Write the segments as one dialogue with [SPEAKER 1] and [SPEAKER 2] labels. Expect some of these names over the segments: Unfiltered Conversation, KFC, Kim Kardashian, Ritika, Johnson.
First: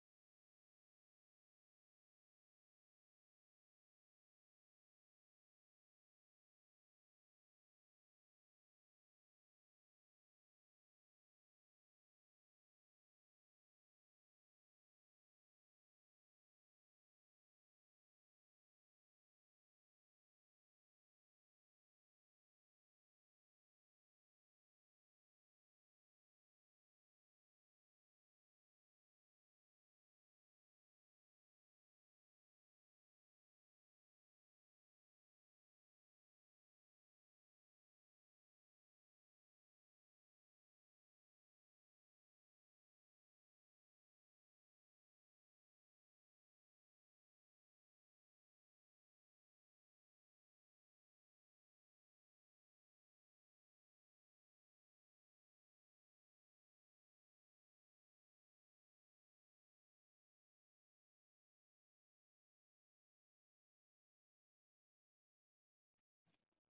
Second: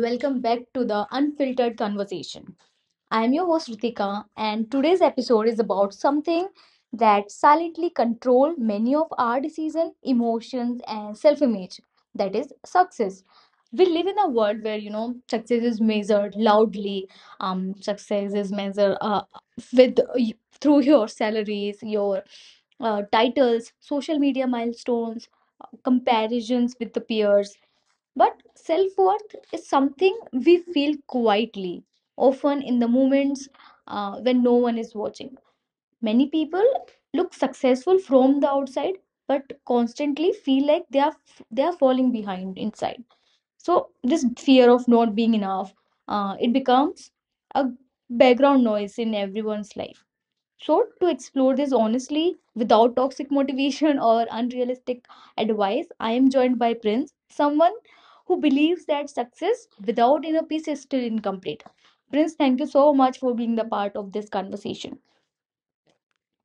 [SPEAKER 1] welcome back to the Unfiltered Conversation. I am your host Ritika, and today's episode is about something that silently control many of our decisions, emotions, and self-image. That is success. We live in a world where success is measured loudly. Success is measured with through your salaries, your titles, social media milestones, comparisons with the peers, but self worth is something we feel quietly, often in the moments when no one is watching. Many people look successful from the outside, but constantly feel like they are falling behind inside. So this fear of not being enough, it becomes a background noise in everyone's life. So to explore this honestly without toxic motivation or unrealistic advice, I am joined by Prince, someone who believes that success without inner peace is still incomplete. Prince, thank you so much for being the part of this conversation.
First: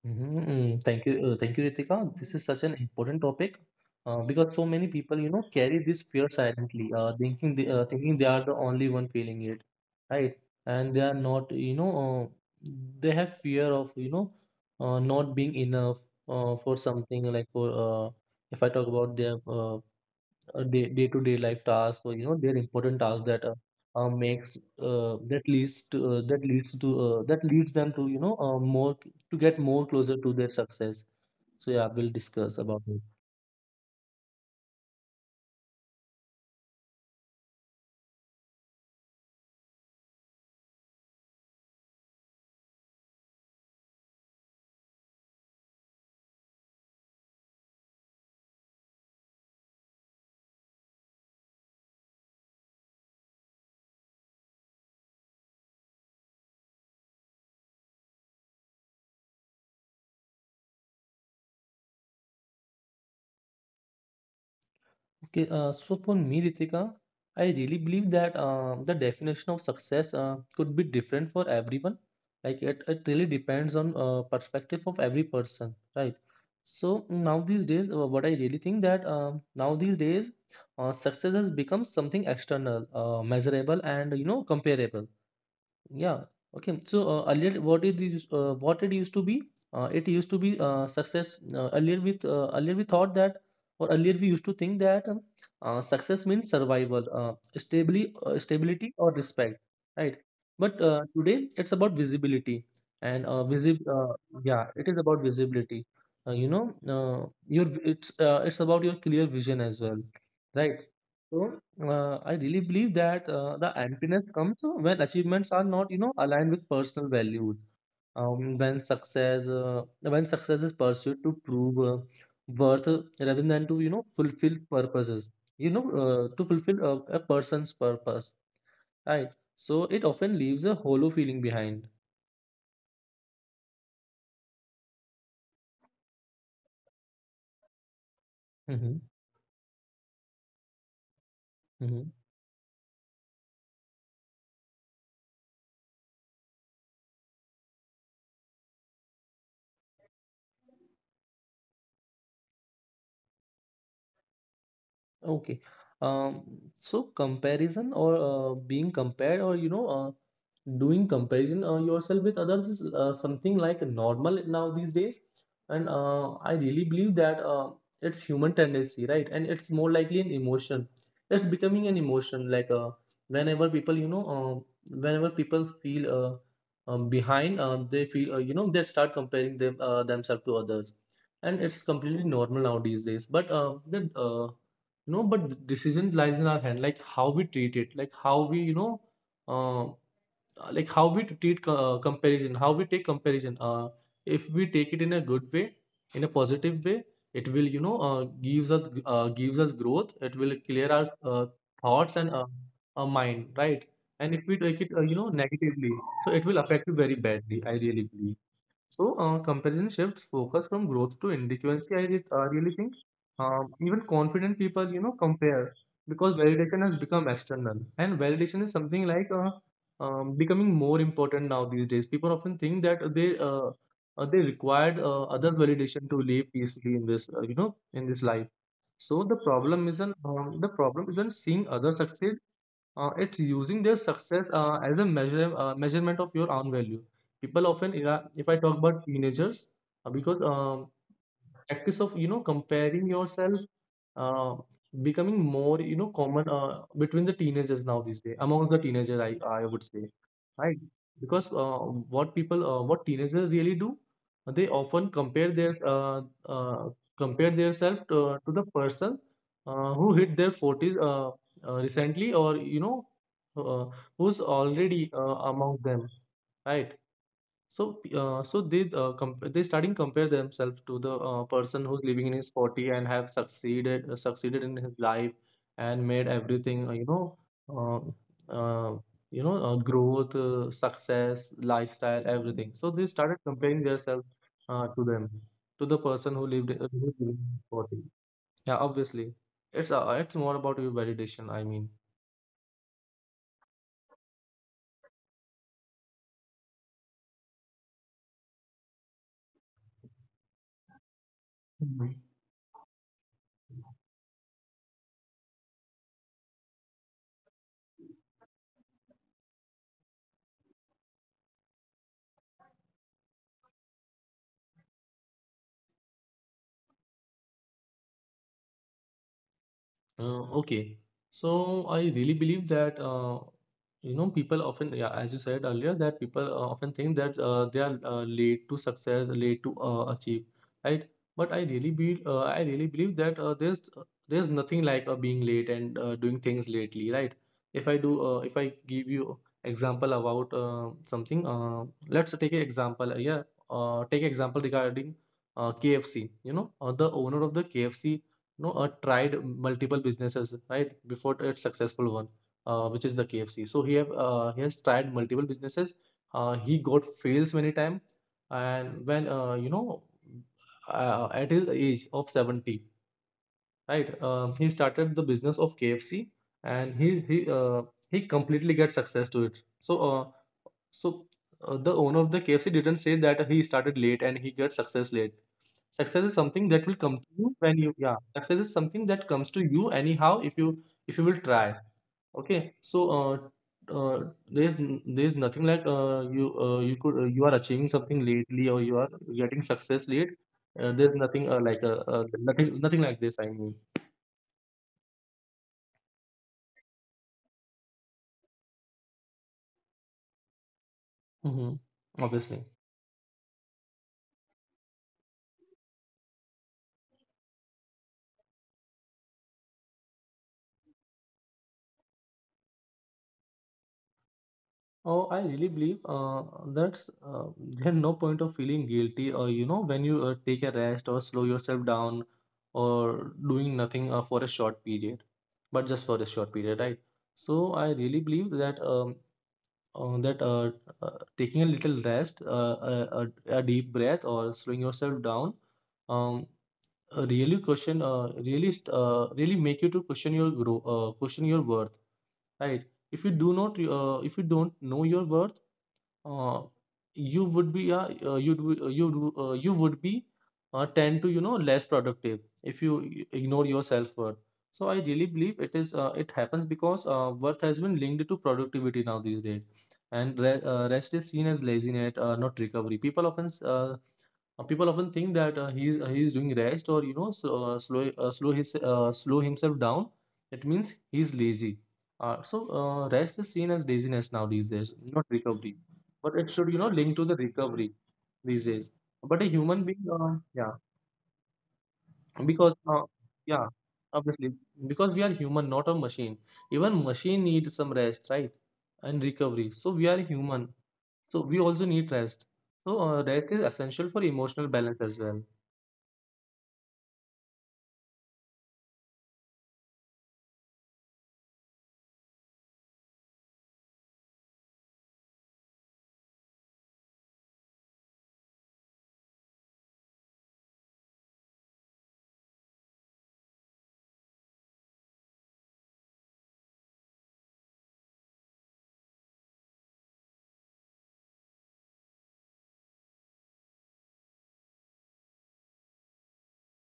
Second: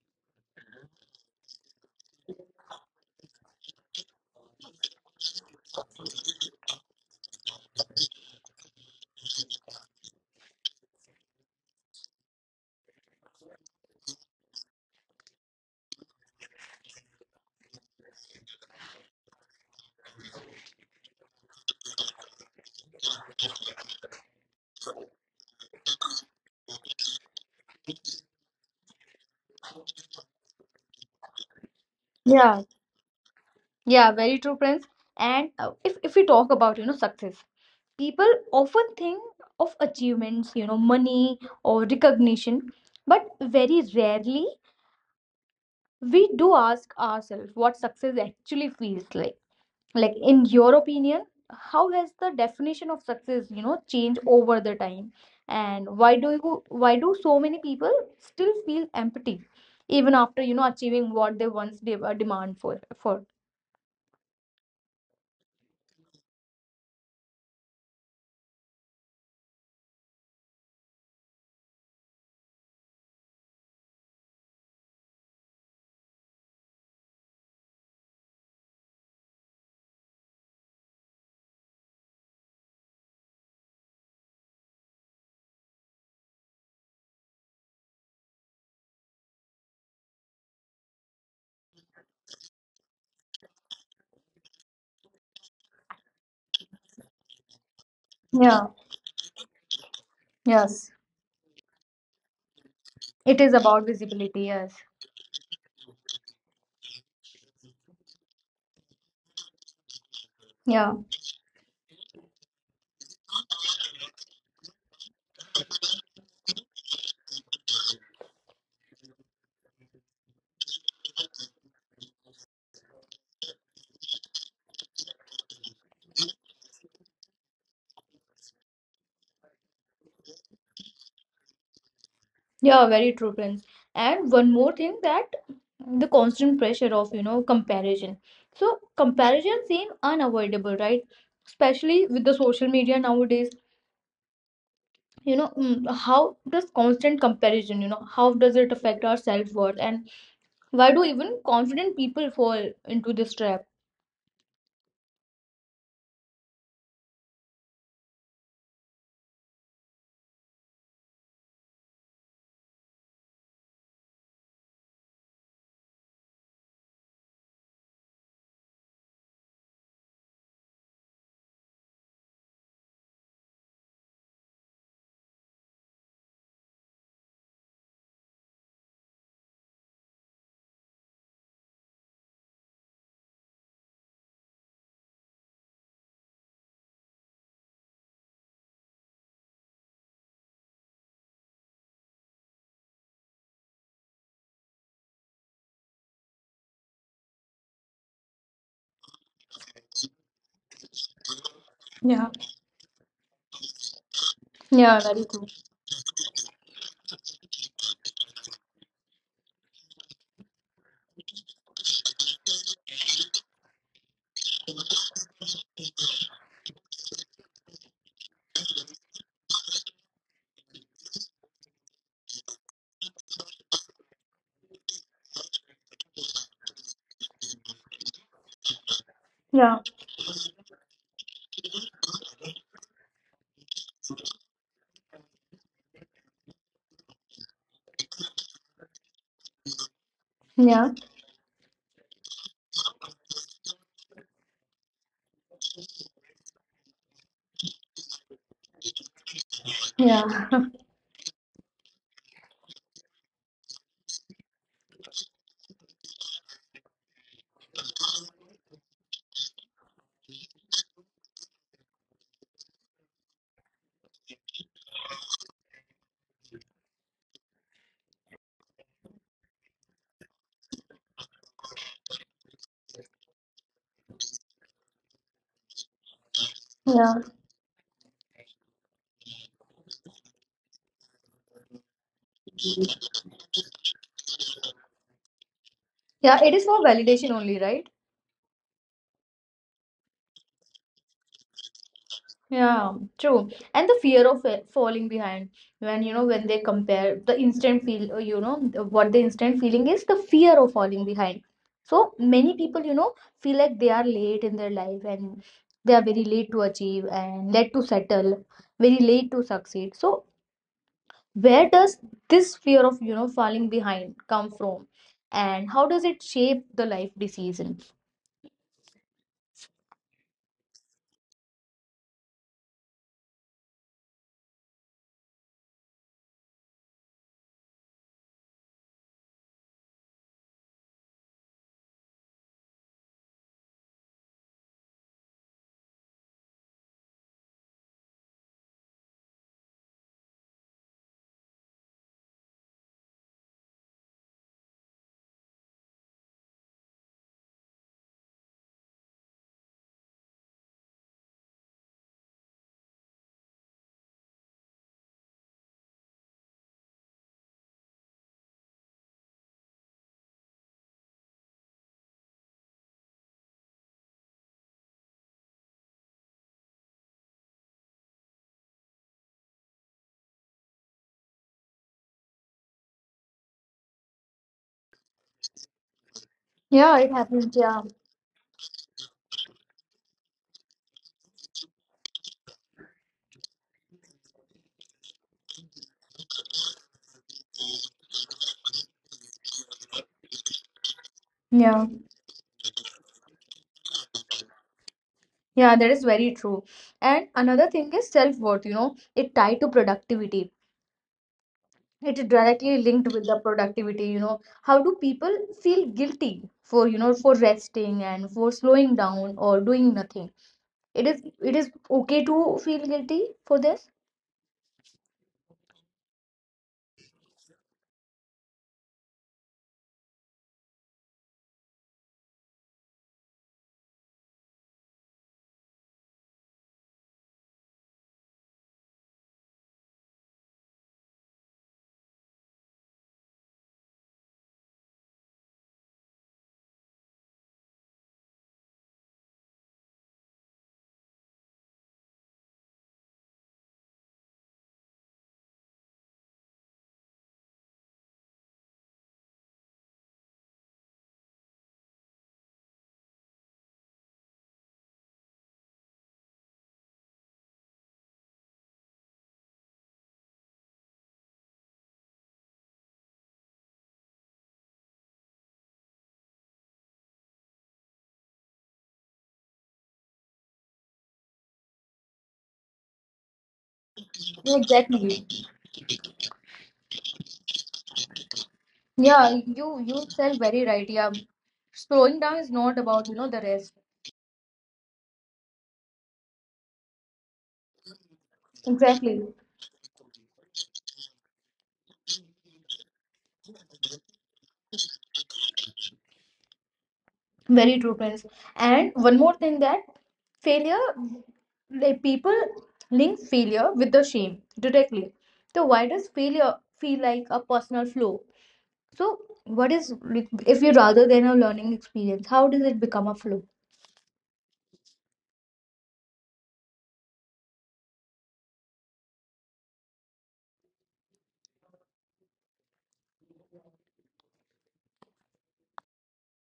[SPEAKER 2] Mhm. Thank you. Thank you, Ritika. This is such an important topic because so many people, you know, carry this fear silently, thinking thinking they are the only one feeling it, right? And they are not. They have fear of, you know, not being enough for something, like for if I talk about their day day-to-day life task, or you know, their important task that makes that leads to that leads to that leads them to, you know, more, to get more closer to their success. So yeah, we'll discuss
[SPEAKER 1] Yeah,
[SPEAKER 2] about it.
[SPEAKER 1] yeah, very true, Prince. And if we talk about success, people often think of achievements, you know, money or recognition, but very rarely we do ask ourselves what success actually feels like in your opinion, how has the definition of success, you know, changed over the time, and why do so many people still feel empty even after achieving what they once demand for for.
[SPEAKER 2] Okay, so for me, Ritika, I really believe that the definition of success could be different for everyone. Like it really depends on perspective of every person, right? So now these days, what I really think that now these days, success has become something external, measurable, and you know, comparable. Yeah. Okay. So earlier, what it used to be, it used to be success. Earlier, with earlier we thought that, or earlier we used to think that, success means survival,
[SPEAKER 1] Yeah.
[SPEAKER 2] stability or respect, right? But
[SPEAKER 1] Yes.
[SPEAKER 2] today it's about visibility, and
[SPEAKER 1] It is
[SPEAKER 2] visib.
[SPEAKER 1] about visibility,
[SPEAKER 2] Yeah,
[SPEAKER 1] yes.
[SPEAKER 2] it is about visibility. You know, your it's It's about your clear vision as well, right?
[SPEAKER 1] Yeah,
[SPEAKER 2] So I really believe that the emptiness comes when achievements are not, you know, aligned with personal values. When success is pursued to prove worth, rather than to, you know, fulfill purposes. You know, to fulfill a person's purpose, right? So it often leaves a hollow feeling behind.
[SPEAKER 1] yeah, very true, Prince. And one more thing, that the constant pressure of, you know, comparison, so
[SPEAKER 2] Mm-hmm.
[SPEAKER 1] comparison seems unavoidable, right?
[SPEAKER 2] Mm-hmm.
[SPEAKER 1] Especially with the social media nowadays. You know, how does constant comparison, you know, how does it affect our self-worth, and why do even confident people fall into this trap?
[SPEAKER 2] Okay. Um, so comparison, or being compared, or you know, doing comparison yourself with others, is something like normal now these days. And I really believe that it's human tendency, right? And it's more likely an emotion. It's becoming an emotion. Whenever people you know Whenever people feel behind, they feel, you know, they start comparing themselves to others. And it's completely normal now these days. But the decision lies in our hand, like how we treat it, like how we, you know, uh, how we treat comparison, how we take comparison. If we take it in a good way, in a positive way, it will, you know, gives us growth. It will clear our thoughts and
[SPEAKER 1] Yeah,
[SPEAKER 2] our mind, right? And if we take it, you
[SPEAKER 1] yeah,
[SPEAKER 2] know,
[SPEAKER 1] very true.
[SPEAKER 2] negatively, so it will affect you very badly, I really believe. So, comparison shifts focus from growth to inadequacy, really think. Even confident people, you know, compare, because validation has become external. And validation is something like, becoming more important now these days. People often think that they required others' validation to live peacefully in this, in this life. So
[SPEAKER 1] yeah
[SPEAKER 2] the problem isn't seeing other success, it's using their success as a measure measurement of your own value. People often, if I talk about teenagers, because
[SPEAKER 1] yeah
[SPEAKER 2] practice of, you know, comparing yourself uh, becoming more, you know, common between the teenagers now these days, among the teenagers, I would say,
[SPEAKER 1] yeah
[SPEAKER 2] right? Because what teenagers really do, they often compare their uh, compare themselves to the person who hit their 40s recently, or you know, uh, who's already among them, right? So they, they starting compare themselves to the person who's living in his 40 and have succeeded in his life and made everything,
[SPEAKER 1] yeah
[SPEAKER 2] uh, uh, you know, growth, success, lifestyle, everything. So they started comparing themselves to them to the person who
[SPEAKER 1] yeah
[SPEAKER 2] lived
[SPEAKER 1] it is
[SPEAKER 2] who's
[SPEAKER 1] for
[SPEAKER 2] living in
[SPEAKER 1] validation
[SPEAKER 2] his
[SPEAKER 1] only,
[SPEAKER 2] 40.
[SPEAKER 1] right?
[SPEAKER 2] Yeah, obviously, it's more about your validation, I mean.
[SPEAKER 1] Yeah, true. And the fear of falling behind, when you know, when they compare, the instant feel, you know, what the instant feeling is the fear of falling behind.
[SPEAKER 2] Mhm.
[SPEAKER 1] So many people, you know, feel like they are late in their life, and they are very late to achieve and late to settle, very late to succeed. So where does this fear of, you know, falling behind come from? And how does it shape the life decision?
[SPEAKER 2] Okay, so I really believe that, you know, people often, yeah, as you said earlier, that people often think that they are late to success, late to achieve, right? But I really believe that there's nothing like being late and doing things lately, right? If I give you example about something, let's take an example, yeah, take example regarding KFC. You know, the owner of the KFC no tried multiple businesses right before its successful one, which is the KFC. So he has tried multiple businesses. He got fails many time, and when, at his age of 70, right? He started the business of KFC, and he completely get success to it. So so the owner of the KFC didn't say that he started late and he got success late. Success is something that will come
[SPEAKER 1] Yeah,
[SPEAKER 2] to
[SPEAKER 1] it
[SPEAKER 2] you
[SPEAKER 1] happens.
[SPEAKER 2] when you,
[SPEAKER 1] Yeah.
[SPEAKER 2] yeah. Success is something that comes to you anyhow, if you will try. Okay. Uh, there is nothing like, you are achieving something lately, or you are getting success late. There's nothing like
[SPEAKER 1] Yeah.
[SPEAKER 2] nothing Nothing like this, I mean.
[SPEAKER 1] Yeah, that is very true. And another thing is self-worth, you know, it tied to productivity.
[SPEAKER 2] Hmm.
[SPEAKER 1] It is
[SPEAKER 2] Obviously.
[SPEAKER 1] directly linked with the productivity, you know. How do people feel guilty for, you know, for resting and for slowing down or doing nothing? It is okay to feel guilty for this?
[SPEAKER 2] Oh, I really believe that's there's no point of feeling guilty, or you know, when you take a rest, or slow yourself down, or doing nothing for a short period, but just for a short period, right? So I really believe that, uh, that uh, taking a little rest, a deep breath, or slowing yourself down, um, really make you to question your worth, right? If you do not, if you don't know your worth, uh, you would be you'd w- you would be tend to, you know, less productive, if you ignore your self worth. So I really believe it is, it happens because worth has been linked to productivity now these days, and rest is seen as laziness, not recovery. People often think that he's doing rest, or you know, slow himself down. It means he's lazy. Rest is seen as laziness now these
[SPEAKER 1] Yeah,
[SPEAKER 2] days, not
[SPEAKER 1] exactly.
[SPEAKER 2] recovery. But it should, you know, link to the recovery these days. But a
[SPEAKER 1] Yeah,
[SPEAKER 2] human being,
[SPEAKER 1] you you
[SPEAKER 2] Yeah,
[SPEAKER 1] said very right. Yeah. Slowing
[SPEAKER 2] because,
[SPEAKER 1] down is not about, you
[SPEAKER 2] yeah,
[SPEAKER 1] know, the rest.
[SPEAKER 2] obviously, because we are human, not a machine. Even machine need some rest, right? And recovery.
[SPEAKER 1] Exactly.
[SPEAKER 2] So we are human, so we also need rest. So rest is essential for emotional balance as well.
[SPEAKER 1] Very true, Prince. And one more thing, that failure, like people link failure with the shame directly. So why does failure feel like a personal flaw? So what is like, if you rather than a learning experience, how does it become a flaw?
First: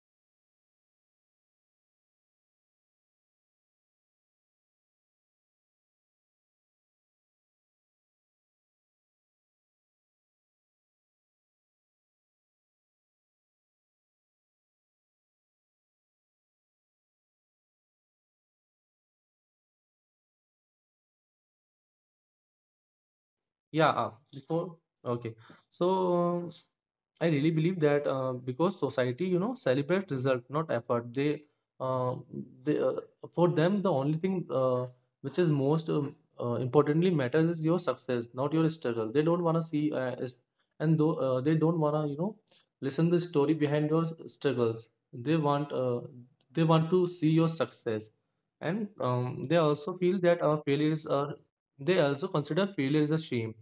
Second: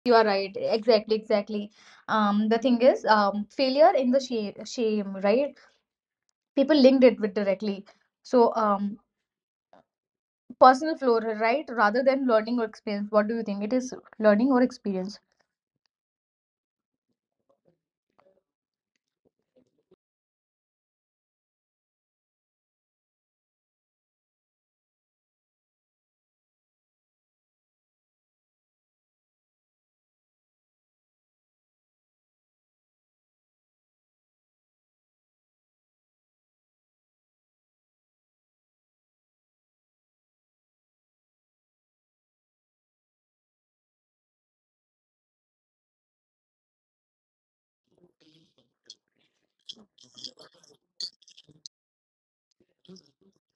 [SPEAKER 1] You are right. Exactly, exactly. The thing is, failure in the shame, right? People linked it with directly. So personal flaw, right? Rather than learning or experience, what do you think? It is learning or experience?
[SPEAKER 2] Yeah, before okay. So I really believe that, because society, you know, celebrates result, not effort. Uh, they For them, the only thing which is most, importantly matters is your success, not your struggle. They don't wanna see, is- and though they don't wanna, you know, listen the story behind your struggles. They want, uh, they want to see your success, and they also feel that our failures are. They also consider failure is a shame,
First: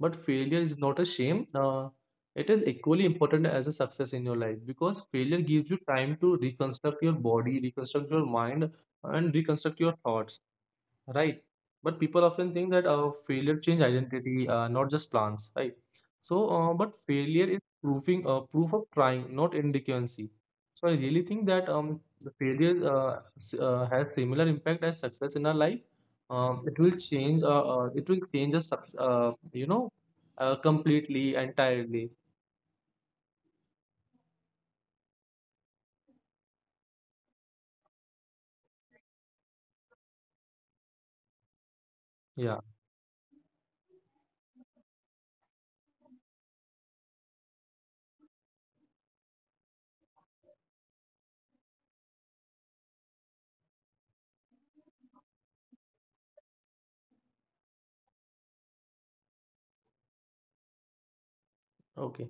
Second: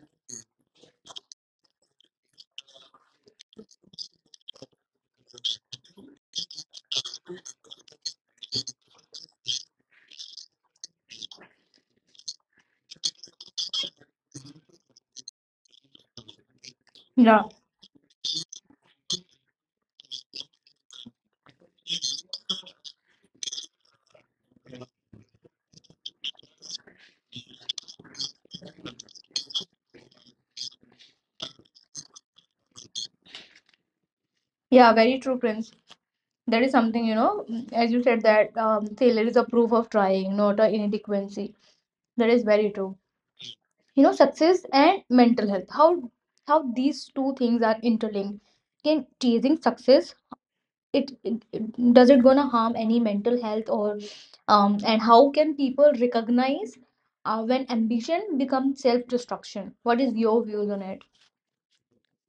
[SPEAKER 2] but failure is not a shame. It is equally important as a success in your life, because failure gives you time to reconstruct your body, reconstruct your mind, and reconstruct your thoughts. Right. But people often think that failure change identity, not just plans, right? So, but failure
[SPEAKER 1] Yeah.
[SPEAKER 2] is proving proof of trying, not indigency. So I really think that the failure has similar impact as success in our life. It will change. It will change us, you know, completely, entirely.
[SPEAKER 1] Yeah, very true, Prince. That is something, you know, as you said that failure is a proof of trying, not an inadequacy. That is
[SPEAKER 2] Yeah.
[SPEAKER 1] very true. You know, success and mental health, how these two things are interlinked. Can chasing success, does it gonna harm any mental health, or and how can people recognize when ambition becomes self-destruction? What is your views on it?
[SPEAKER 2] Okay.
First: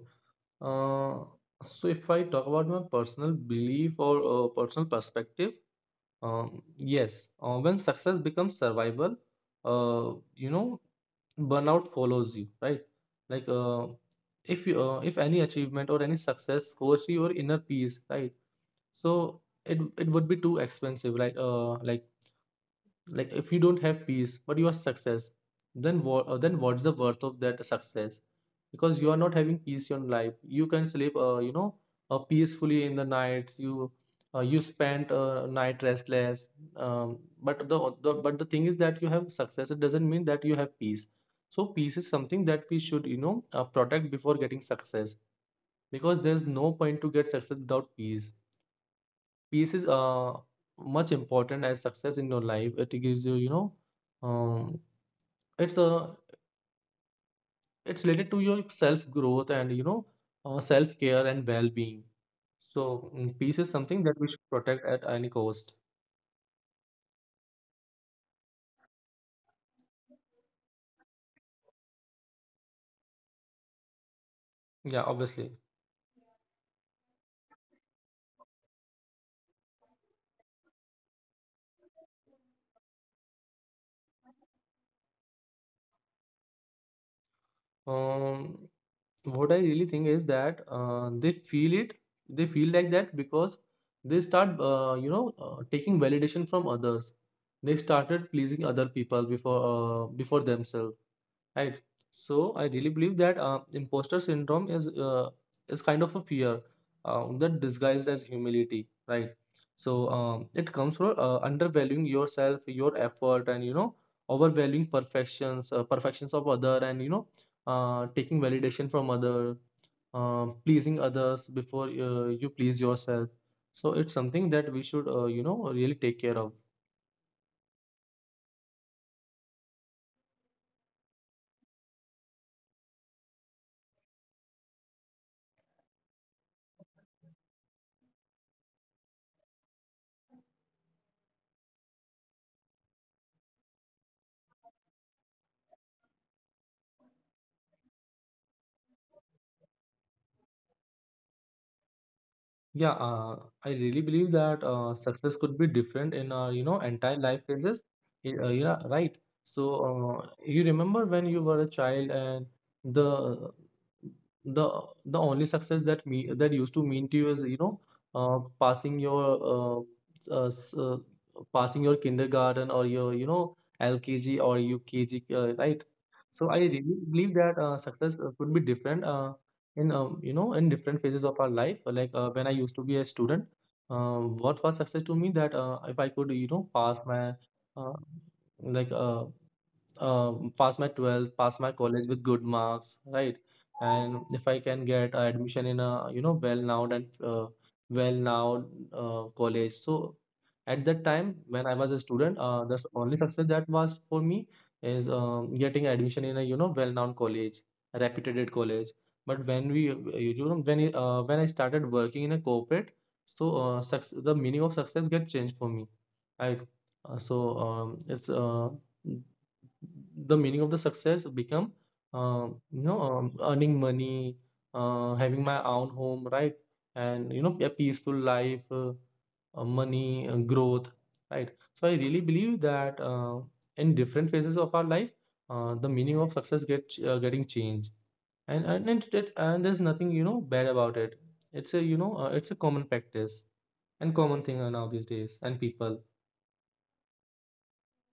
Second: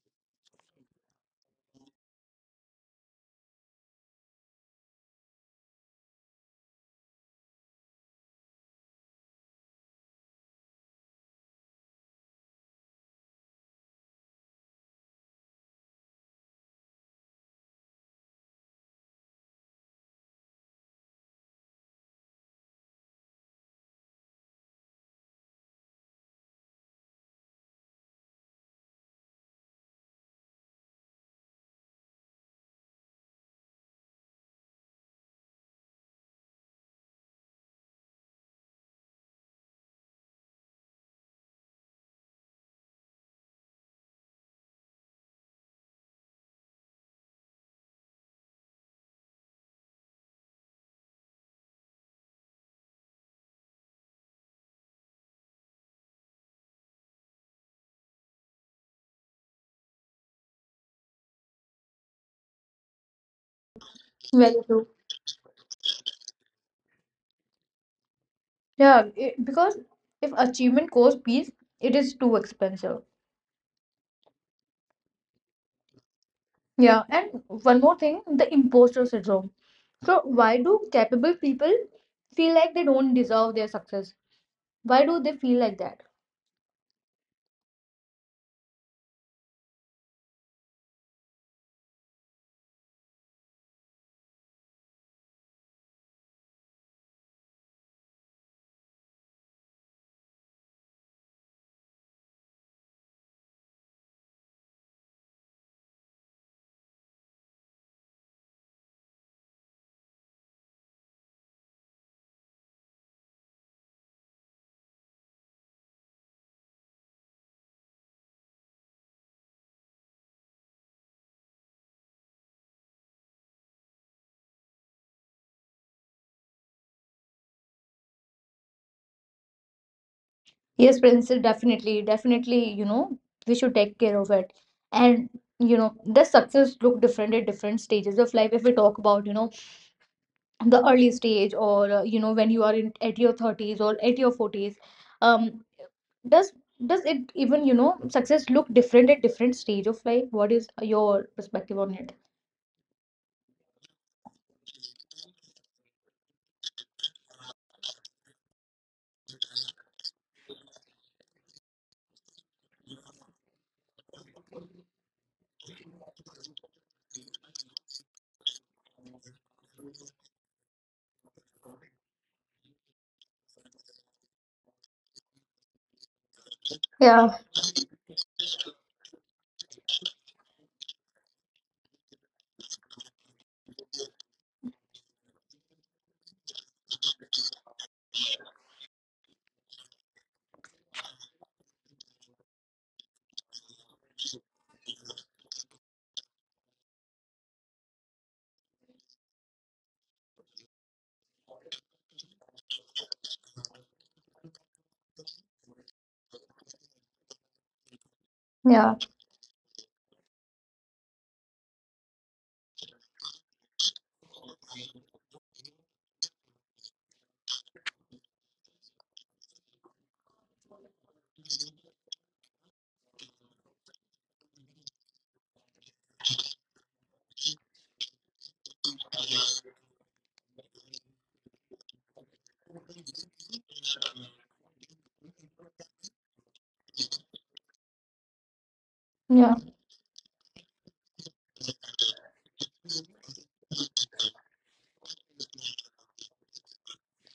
[SPEAKER 2] Uh, so if I talk about my personal belief or personal perspective. Yes, when success becomes survival, uh, you know, burnout follows you, right? Like, if you, if any achievement or any success scores to your inner peace, right? So it would be too expensive, right? Like if you don't have peace but you are success then what's the worth of that success because you are not having peace in life. You can sleep peacefully in the night. You spend night restless. But the thing is that you have success, it doesn't mean that you have peace. So peace is something that we should, protect before getting success, because there's no point to get success without peace. Peace is much important as success in your life. It gives you, you know, um, it's a it's related to your self growth and, you know, self care and well being. So peace is something that we should
[SPEAKER 1] Very
[SPEAKER 2] protect at
[SPEAKER 1] true.
[SPEAKER 2] any cost.
[SPEAKER 1] Yeah, it, because if achievement costs peace, it is too expensive.
[SPEAKER 2] Yeah, obviously.
[SPEAKER 1] Yeah, and one more thing, the imposter syndrome. So why do capable people feel like they don't deserve their success? Why do they feel like that?
[SPEAKER 2] What I really think is that they feel it. They feel like that because they start, taking validation from others. They started pleasing other people before before themselves, right? So I really believe that imposter syndrome is kind of a fear that disguised as humility, right? So it comes from undervaluing yourself, your effort, and you know, overvaluing perfections, perfections of other, and you know, taking validation from other, pleasing others before you please yourself. So it's something that we should, you know, really take care of.
[SPEAKER 1] Yes, Princess, definitely, definitely, you know, we should take care of it. And, you know, the success look different at different stages of life. If we talk about, you know, the early stage, or, you know, when you are in at your 30s or at your 40s, um, does does it even, you know, success look different at different stage of life? What is your perspective on
[SPEAKER 2] Yeah,
[SPEAKER 1] it?
[SPEAKER 2] I really believe that success could be different in, you know, entire life phases. Yeah, right. So you remember when you were a child, and the the the only success that me that used to mean to you is, you know, passing your uh, s- uh, passing your kindergarten or your, you know, LKG or UKG, right? So I really believe that
[SPEAKER 1] Yeah.
[SPEAKER 2] success could be different. In you know, in different phases of our life. Like when I used to be a student, what was success to me, that if I could, you know, pass my uh, like uh, pass my 12th, pass my college with good marks, right? And if I can get admission in a, you know, well now, and well now college. So at that time, when I was a student, the only success that was for me is, getting admission in a, you know, well known college, reputed college. But when
[SPEAKER 1] Yeah,
[SPEAKER 2] we, when I started working in a corporate, so success, the meaning of success get changed for me, right? So it's The meaning of the success become, you know, earning money, having my own home, right? And you know, a peaceful life, money, growth, right? So I really believe that in different phases of our life, the meaning of success getting changed. And there's nothing, you
[SPEAKER 1] yeah,
[SPEAKER 2] know, bad about it. It's a, you know, it's a common practice and common thing now these days, and people.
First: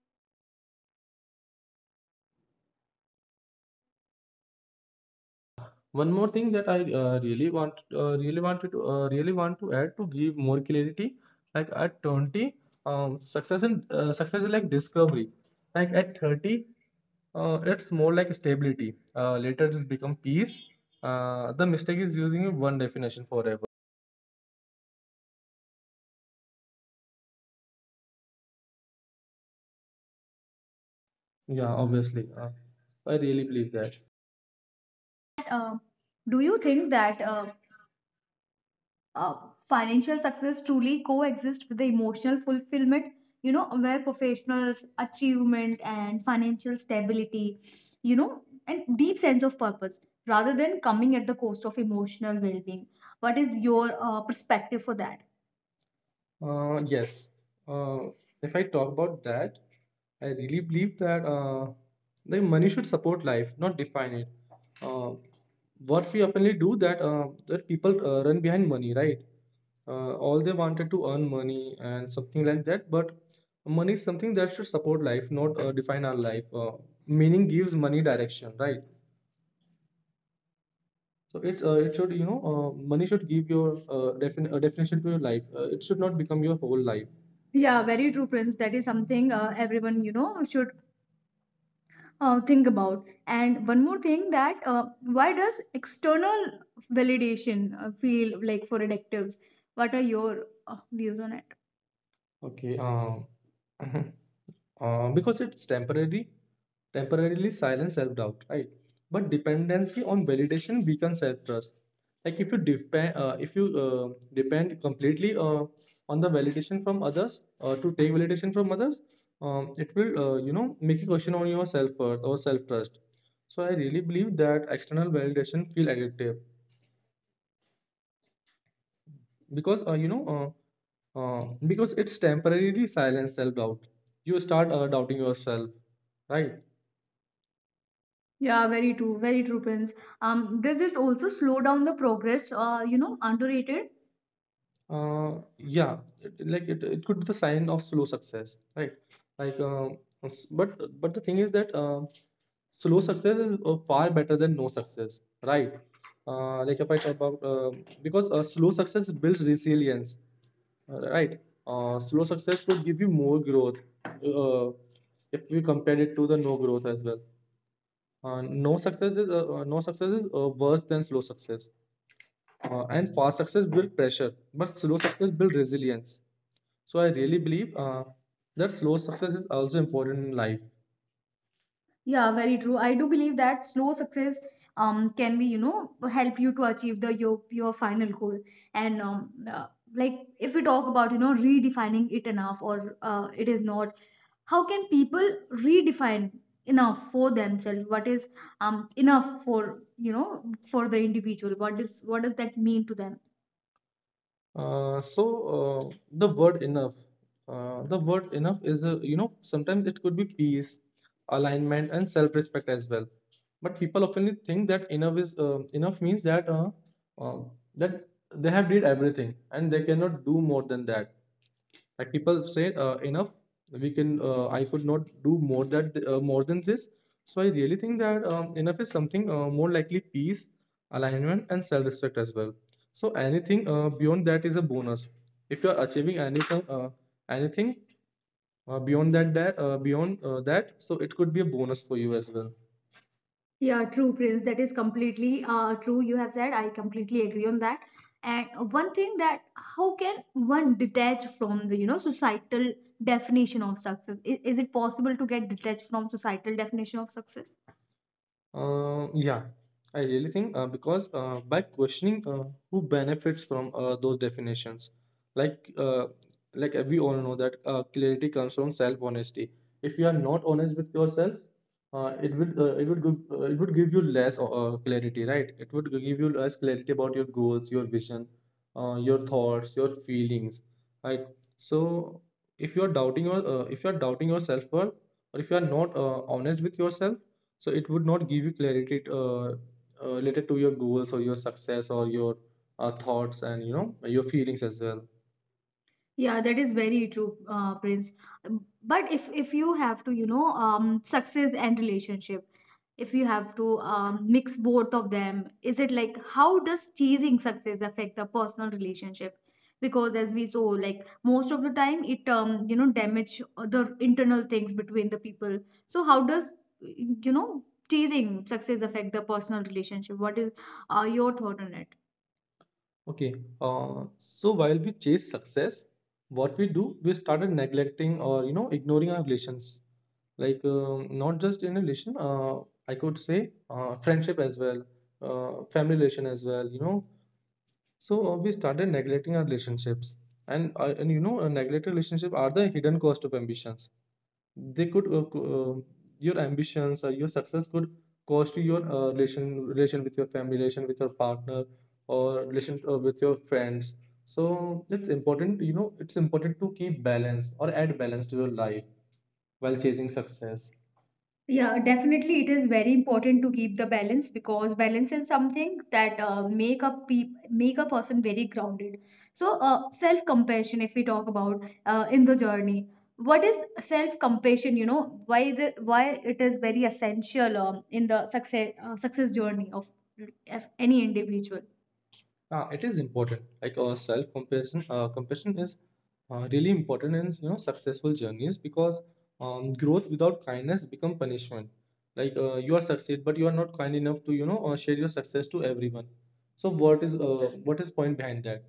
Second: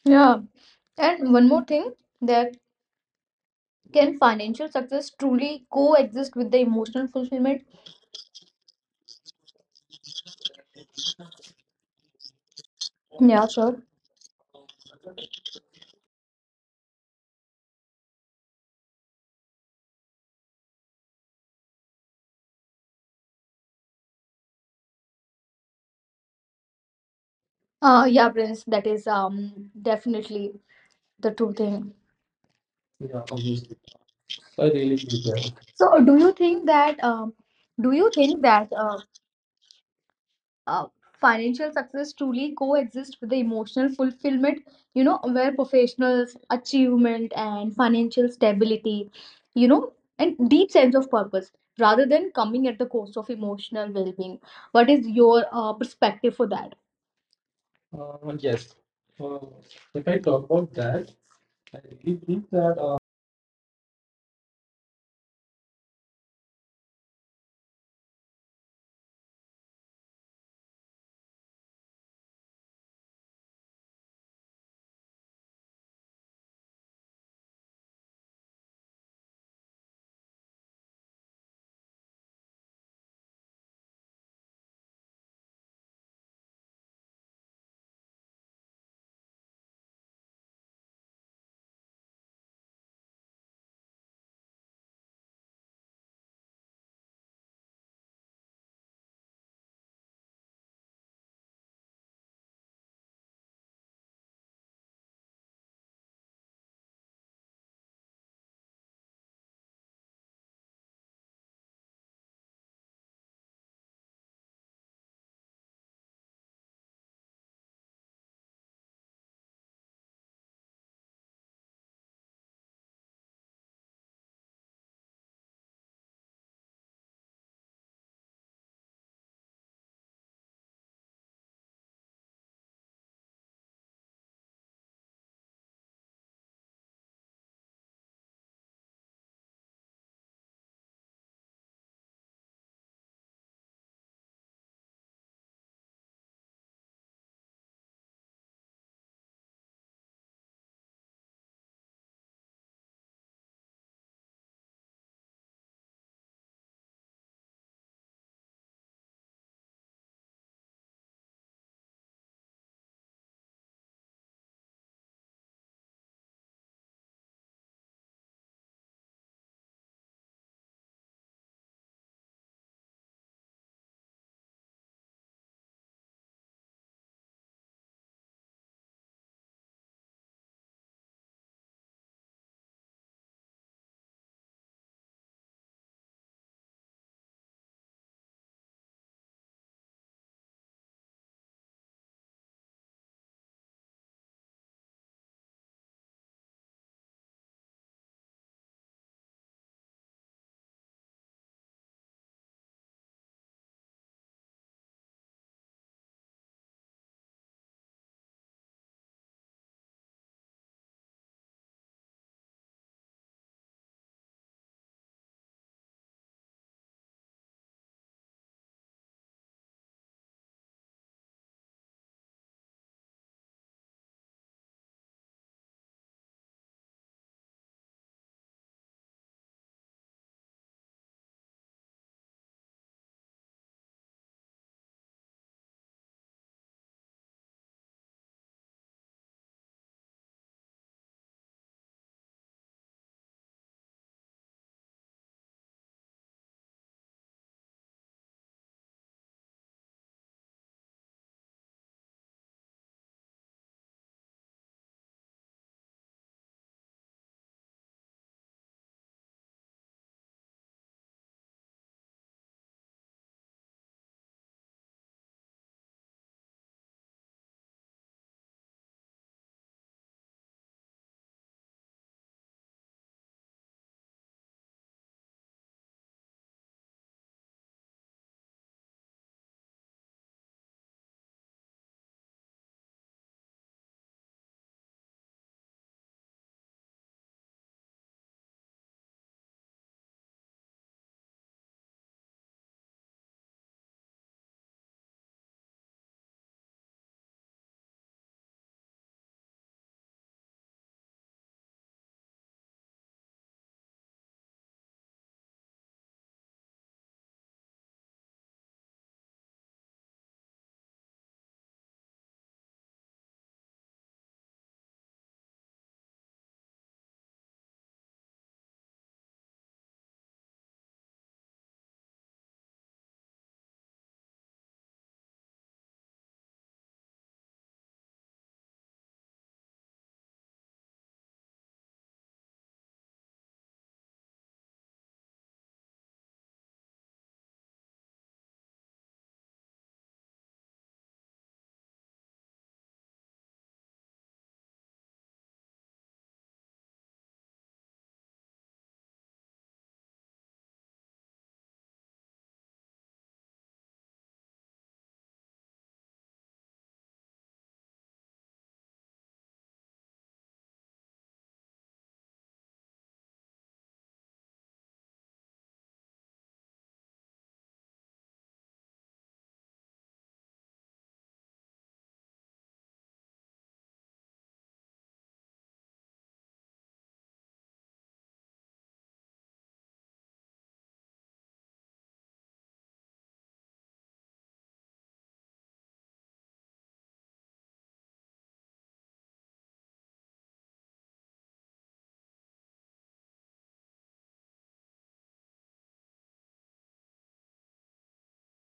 [SPEAKER 1] yeah. And one more thing, that can financial success truly
[SPEAKER 2] One more
[SPEAKER 1] coexist with
[SPEAKER 2] thing
[SPEAKER 1] the
[SPEAKER 2] that I
[SPEAKER 1] emotional fulfillment?
[SPEAKER 2] really want to add, to give more clarity. Like at 20,
[SPEAKER 1] Yeah, sure.
[SPEAKER 2] success is like discovery. Like at 30, it's more like stability. Later it's become peace. The mistake is using one definition forever.
[SPEAKER 1] Yeah, Prince, that is definitely the true
[SPEAKER 2] Yeah,
[SPEAKER 1] thing.
[SPEAKER 2] obviously. I
[SPEAKER 1] Yeah,
[SPEAKER 2] really believe
[SPEAKER 1] obviously.
[SPEAKER 2] that.
[SPEAKER 1] I really do that.
[SPEAKER 2] Uh,
[SPEAKER 1] So do you
[SPEAKER 2] do you
[SPEAKER 1] think
[SPEAKER 2] think
[SPEAKER 1] that
[SPEAKER 2] that
[SPEAKER 1] do you think that uh,
[SPEAKER 2] uh, financial success
[SPEAKER 1] uh,
[SPEAKER 2] truly coexists
[SPEAKER 1] financial
[SPEAKER 2] with the
[SPEAKER 1] success
[SPEAKER 2] emotional
[SPEAKER 1] truly
[SPEAKER 2] fulfillment?
[SPEAKER 1] coexist with the
[SPEAKER 2] You know,
[SPEAKER 1] emotional
[SPEAKER 2] where
[SPEAKER 1] fulfillment,
[SPEAKER 2] professionals,
[SPEAKER 1] you know, where
[SPEAKER 2] achievement, and
[SPEAKER 1] professionals
[SPEAKER 2] financial
[SPEAKER 1] achievement
[SPEAKER 2] stability,
[SPEAKER 1] and
[SPEAKER 2] you
[SPEAKER 1] financial
[SPEAKER 2] know, and
[SPEAKER 1] stability,
[SPEAKER 2] deep sense of
[SPEAKER 1] you know,
[SPEAKER 2] purpose,
[SPEAKER 1] and
[SPEAKER 2] rather
[SPEAKER 1] deep
[SPEAKER 2] than
[SPEAKER 1] sense of
[SPEAKER 2] coming at the
[SPEAKER 1] purpose,
[SPEAKER 2] cost of
[SPEAKER 1] rather than
[SPEAKER 2] emotional well
[SPEAKER 1] coming at the
[SPEAKER 2] being.
[SPEAKER 1] cost of
[SPEAKER 2] What is
[SPEAKER 1] emotional
[SPEAKER 2] your
[SPEAKER 1] well-being?
[SPEAKER 2] perspective
[SPEAKER 1] What
[SPEAKER 2] for
[SPEAKER 1] is
[SPEAKER 2] that?
[SPEAKER 1] your perspective for that?
[SPEAKER 2] Yes. Uh, if I
[SPEAKER 1] Yes.
[SPEAKER 2] talk about
[SPEAKER 1] Uh,
[SPEAKER 2] that,
[SPEAKER 1] if I
[SPEAKER 2] I
[SPEAKER 1] talk
[SPEAKER 2] really
[SPEAKER 1] about
[SPEAKER 2] believe
[SPEAKER 1] that,
[SPEAKER 2] that
[SPEAKER 1] I really
[SPEAKER 2] the
[SPEAKER 1] think
[SPEAKER 2] money should
[SPEAKER 1] that
[SPEAKER 2] support life, not define it. Uh, what we oftenly do, that people run behind money, right? All they wanted to earn money and something like that. But money is something that should support life, not define our life. Meaning gives money direction, right? So it it should, you know, money should give your definition to your life. It should not become your whole life. Yeah, very true, Prince. That is something everyone, you know, should think about. And one more thing, that why does external validation feel like for addictives? What are your views on it? Okay. Because it's temporary temporarily silence self doubt, right? But dependency on validation weakens self trust. Like if you depend completely on the validation from others, to take validation from others, it will, you know, make a question on your self worth or self trust. So I really believe that external validation feel addictive because, because it's temporarily silence self doubt. You start doubting yourself, right? Yeah, very true, Prince. Does it also slow down the progress? You know, underrated. Yeah, it could be the sign of slow success, right? Like, uh, s- but but the thing is that slow success is far better than no success, right? Like if I talk about because slow success builds resilience, right? Slow success could give you more growth uh, if we compare it to the no growth as well. No success is worse than slow success, and fast success build pressure, but slow success build resilience. So I really believe that slow success is also important in life. Yeah, very true. I do believe that slow success can be, you know, help you to achieve the your final goal. And like if we talk about, you know, redefining it enough, or it is not. How can people redefine enough for themselves, what is enough for, you know, for the individual, what is, what does that mean to them? Uh, so uh, the word enough, the word enough is, you know, sometimes it could be peace, alignment, and self-respect as well. But people often think that enough means that, uh, that they have did everything and they cannot do more than that. Like people say, enough, we can, I could not do more that more than this. So I really think that enough is something more likely peace, alignment, and self-respect as well. So anything beyond that is a bonus. If you are achieving anything beyond that that beyond that, so it could be a bonus for you as well. Yeah, true, Prince. That is completely true, you have said. I completely agree on that. And one thing, that how can one detach from the, you know, societal definition of success? Is it possible to get detached from societal definition of success? Yeah, I really think, because by questioning who benefits from those definitions. like uh, we all know that clarity comes from self honesty. If you are not honest with yourself, it would give you less clarity, right? It would give you less clarity about your goals, your vision, your thoughts, your feelings, right? So if you are doubting your if you are doubting your self worth, or if you are not honest with yourself, so it would not give you clarity related to your goals or your success, or your thoughts, and you know, your feelings as well. Yeah, that is very true, Prince. But if you have to, you know, success and relationship, if you have to, mix both of them, is it like, how does chasing success affect the personal relationship? Because as we saw, like most of the time, it, you know, damage the internal things between the people. So how does, you know, chasing success affect the personal relationship? What is your thought on it? Okay, so while we chase success, what we do, we started neglecting, or you know, ignoring our relations. Like, not just in a relation, I could say friendship as well, family relation as well, you know. So we started neglecting our relationships, and you know, a neglected relationship are the hidden cost of ambitions. They could, your ambitions or your success could cost you your relation with your family, relation with your partner, or relation with your friends. So it's important, you know, it's important to keep balance or add balance to your life while chasing success. Yeah, definitely it is very important to keep the balance, because balance is something that make a person very grounded. So self-compassion, if we talk about in the journey, what is self-compassion? You know, why the why it is very essential in the success journey of any individual. It is important. Like self compassion, compassion is really important in, you know, successful journeys, because growth without kindness become punishment. Like you are succeed, but you are not kind enough to, you know, share your success to everyone. So what is, what is point behind that,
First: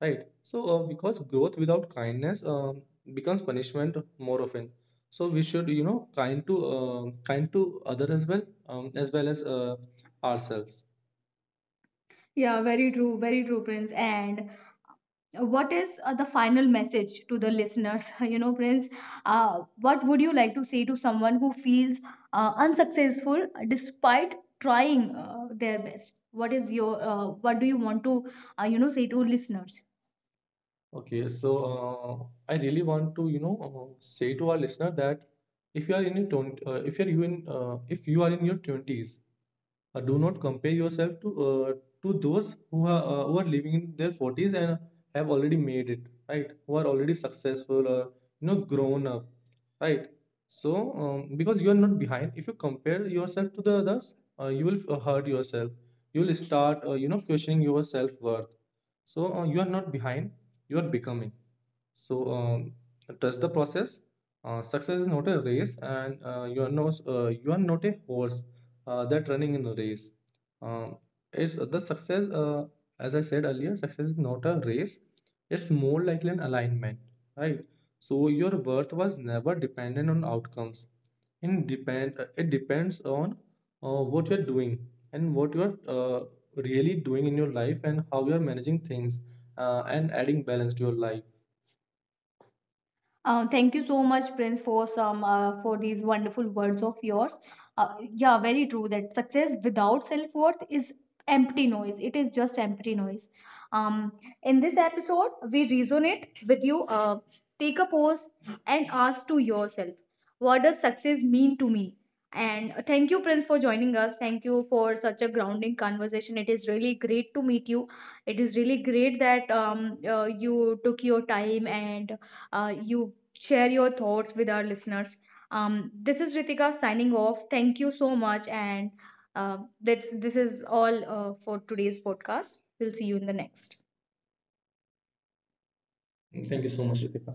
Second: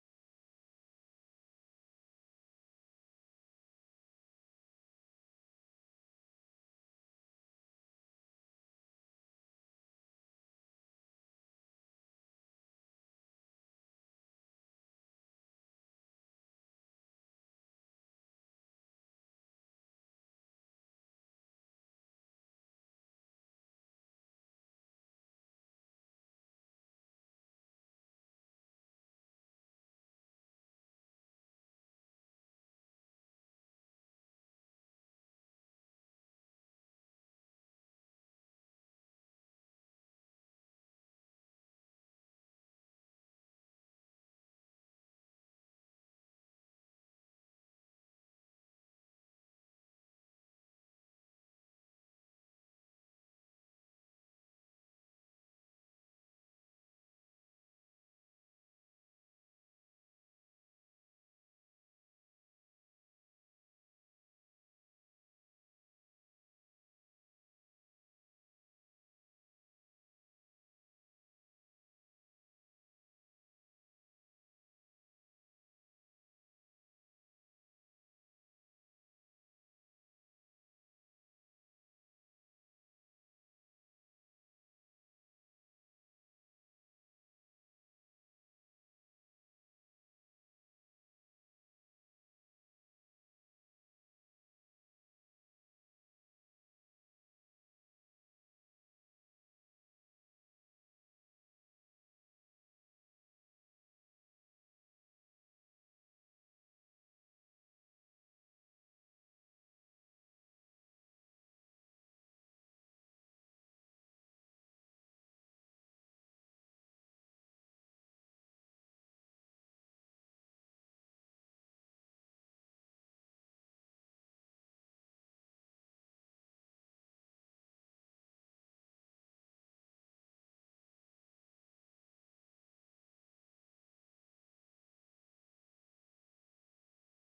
[SPEAKER 2] right? So because growth without kindness becomes punishment more often. So we should, you know, kind to, kind to other as well, as well as ourselves. Yeah, very true, Prince. And what is the final message to the listeners? You know, Prince, what would you like to say to someone who feels unsuccessful despite trying their best? What is your what do you want to, you know, say to listeners? Okay, so I really want to, you know, say to our listener that if you are in your 20, if you are in your twenties, do not compare yourself to those who are living in their 40s and have already made it, right? Who are already successful, or you know, grown up, right? So because you are not behind. If you compare yourself to the others, you will hurt yourself. You will start you know, questioning your self worth. So you are not behind, you are becoming. So trust the process. Success is not a race, and you are not a horse that running in a race. Um, it's the success. As I said earlier, success is not a race. It's more like an alignment, right? So your worth was never dependent on outcomes. In depend it depends on what you're doing and what you're really doing in your life, and how you're managing things and adding balance to your life. Uh, thank you so much, Prince, for some for these wonderful words of yours. Yeah, very true that success without self worth is empty noise. It is just empty noise. Um, in this episode, we resonate with you. Take a pause and ask to yourself, what does success mean to me? And thank you, Prince, for joining us. Thank you for such a grounding conversation. It is really great to meet you. It is really great that you took your time and you share your thoughts with our listeners. This is Ritika signing off. Thank you so much, and this is all for today's podcast. We'll see you in the next. Thank you so much, Ritika.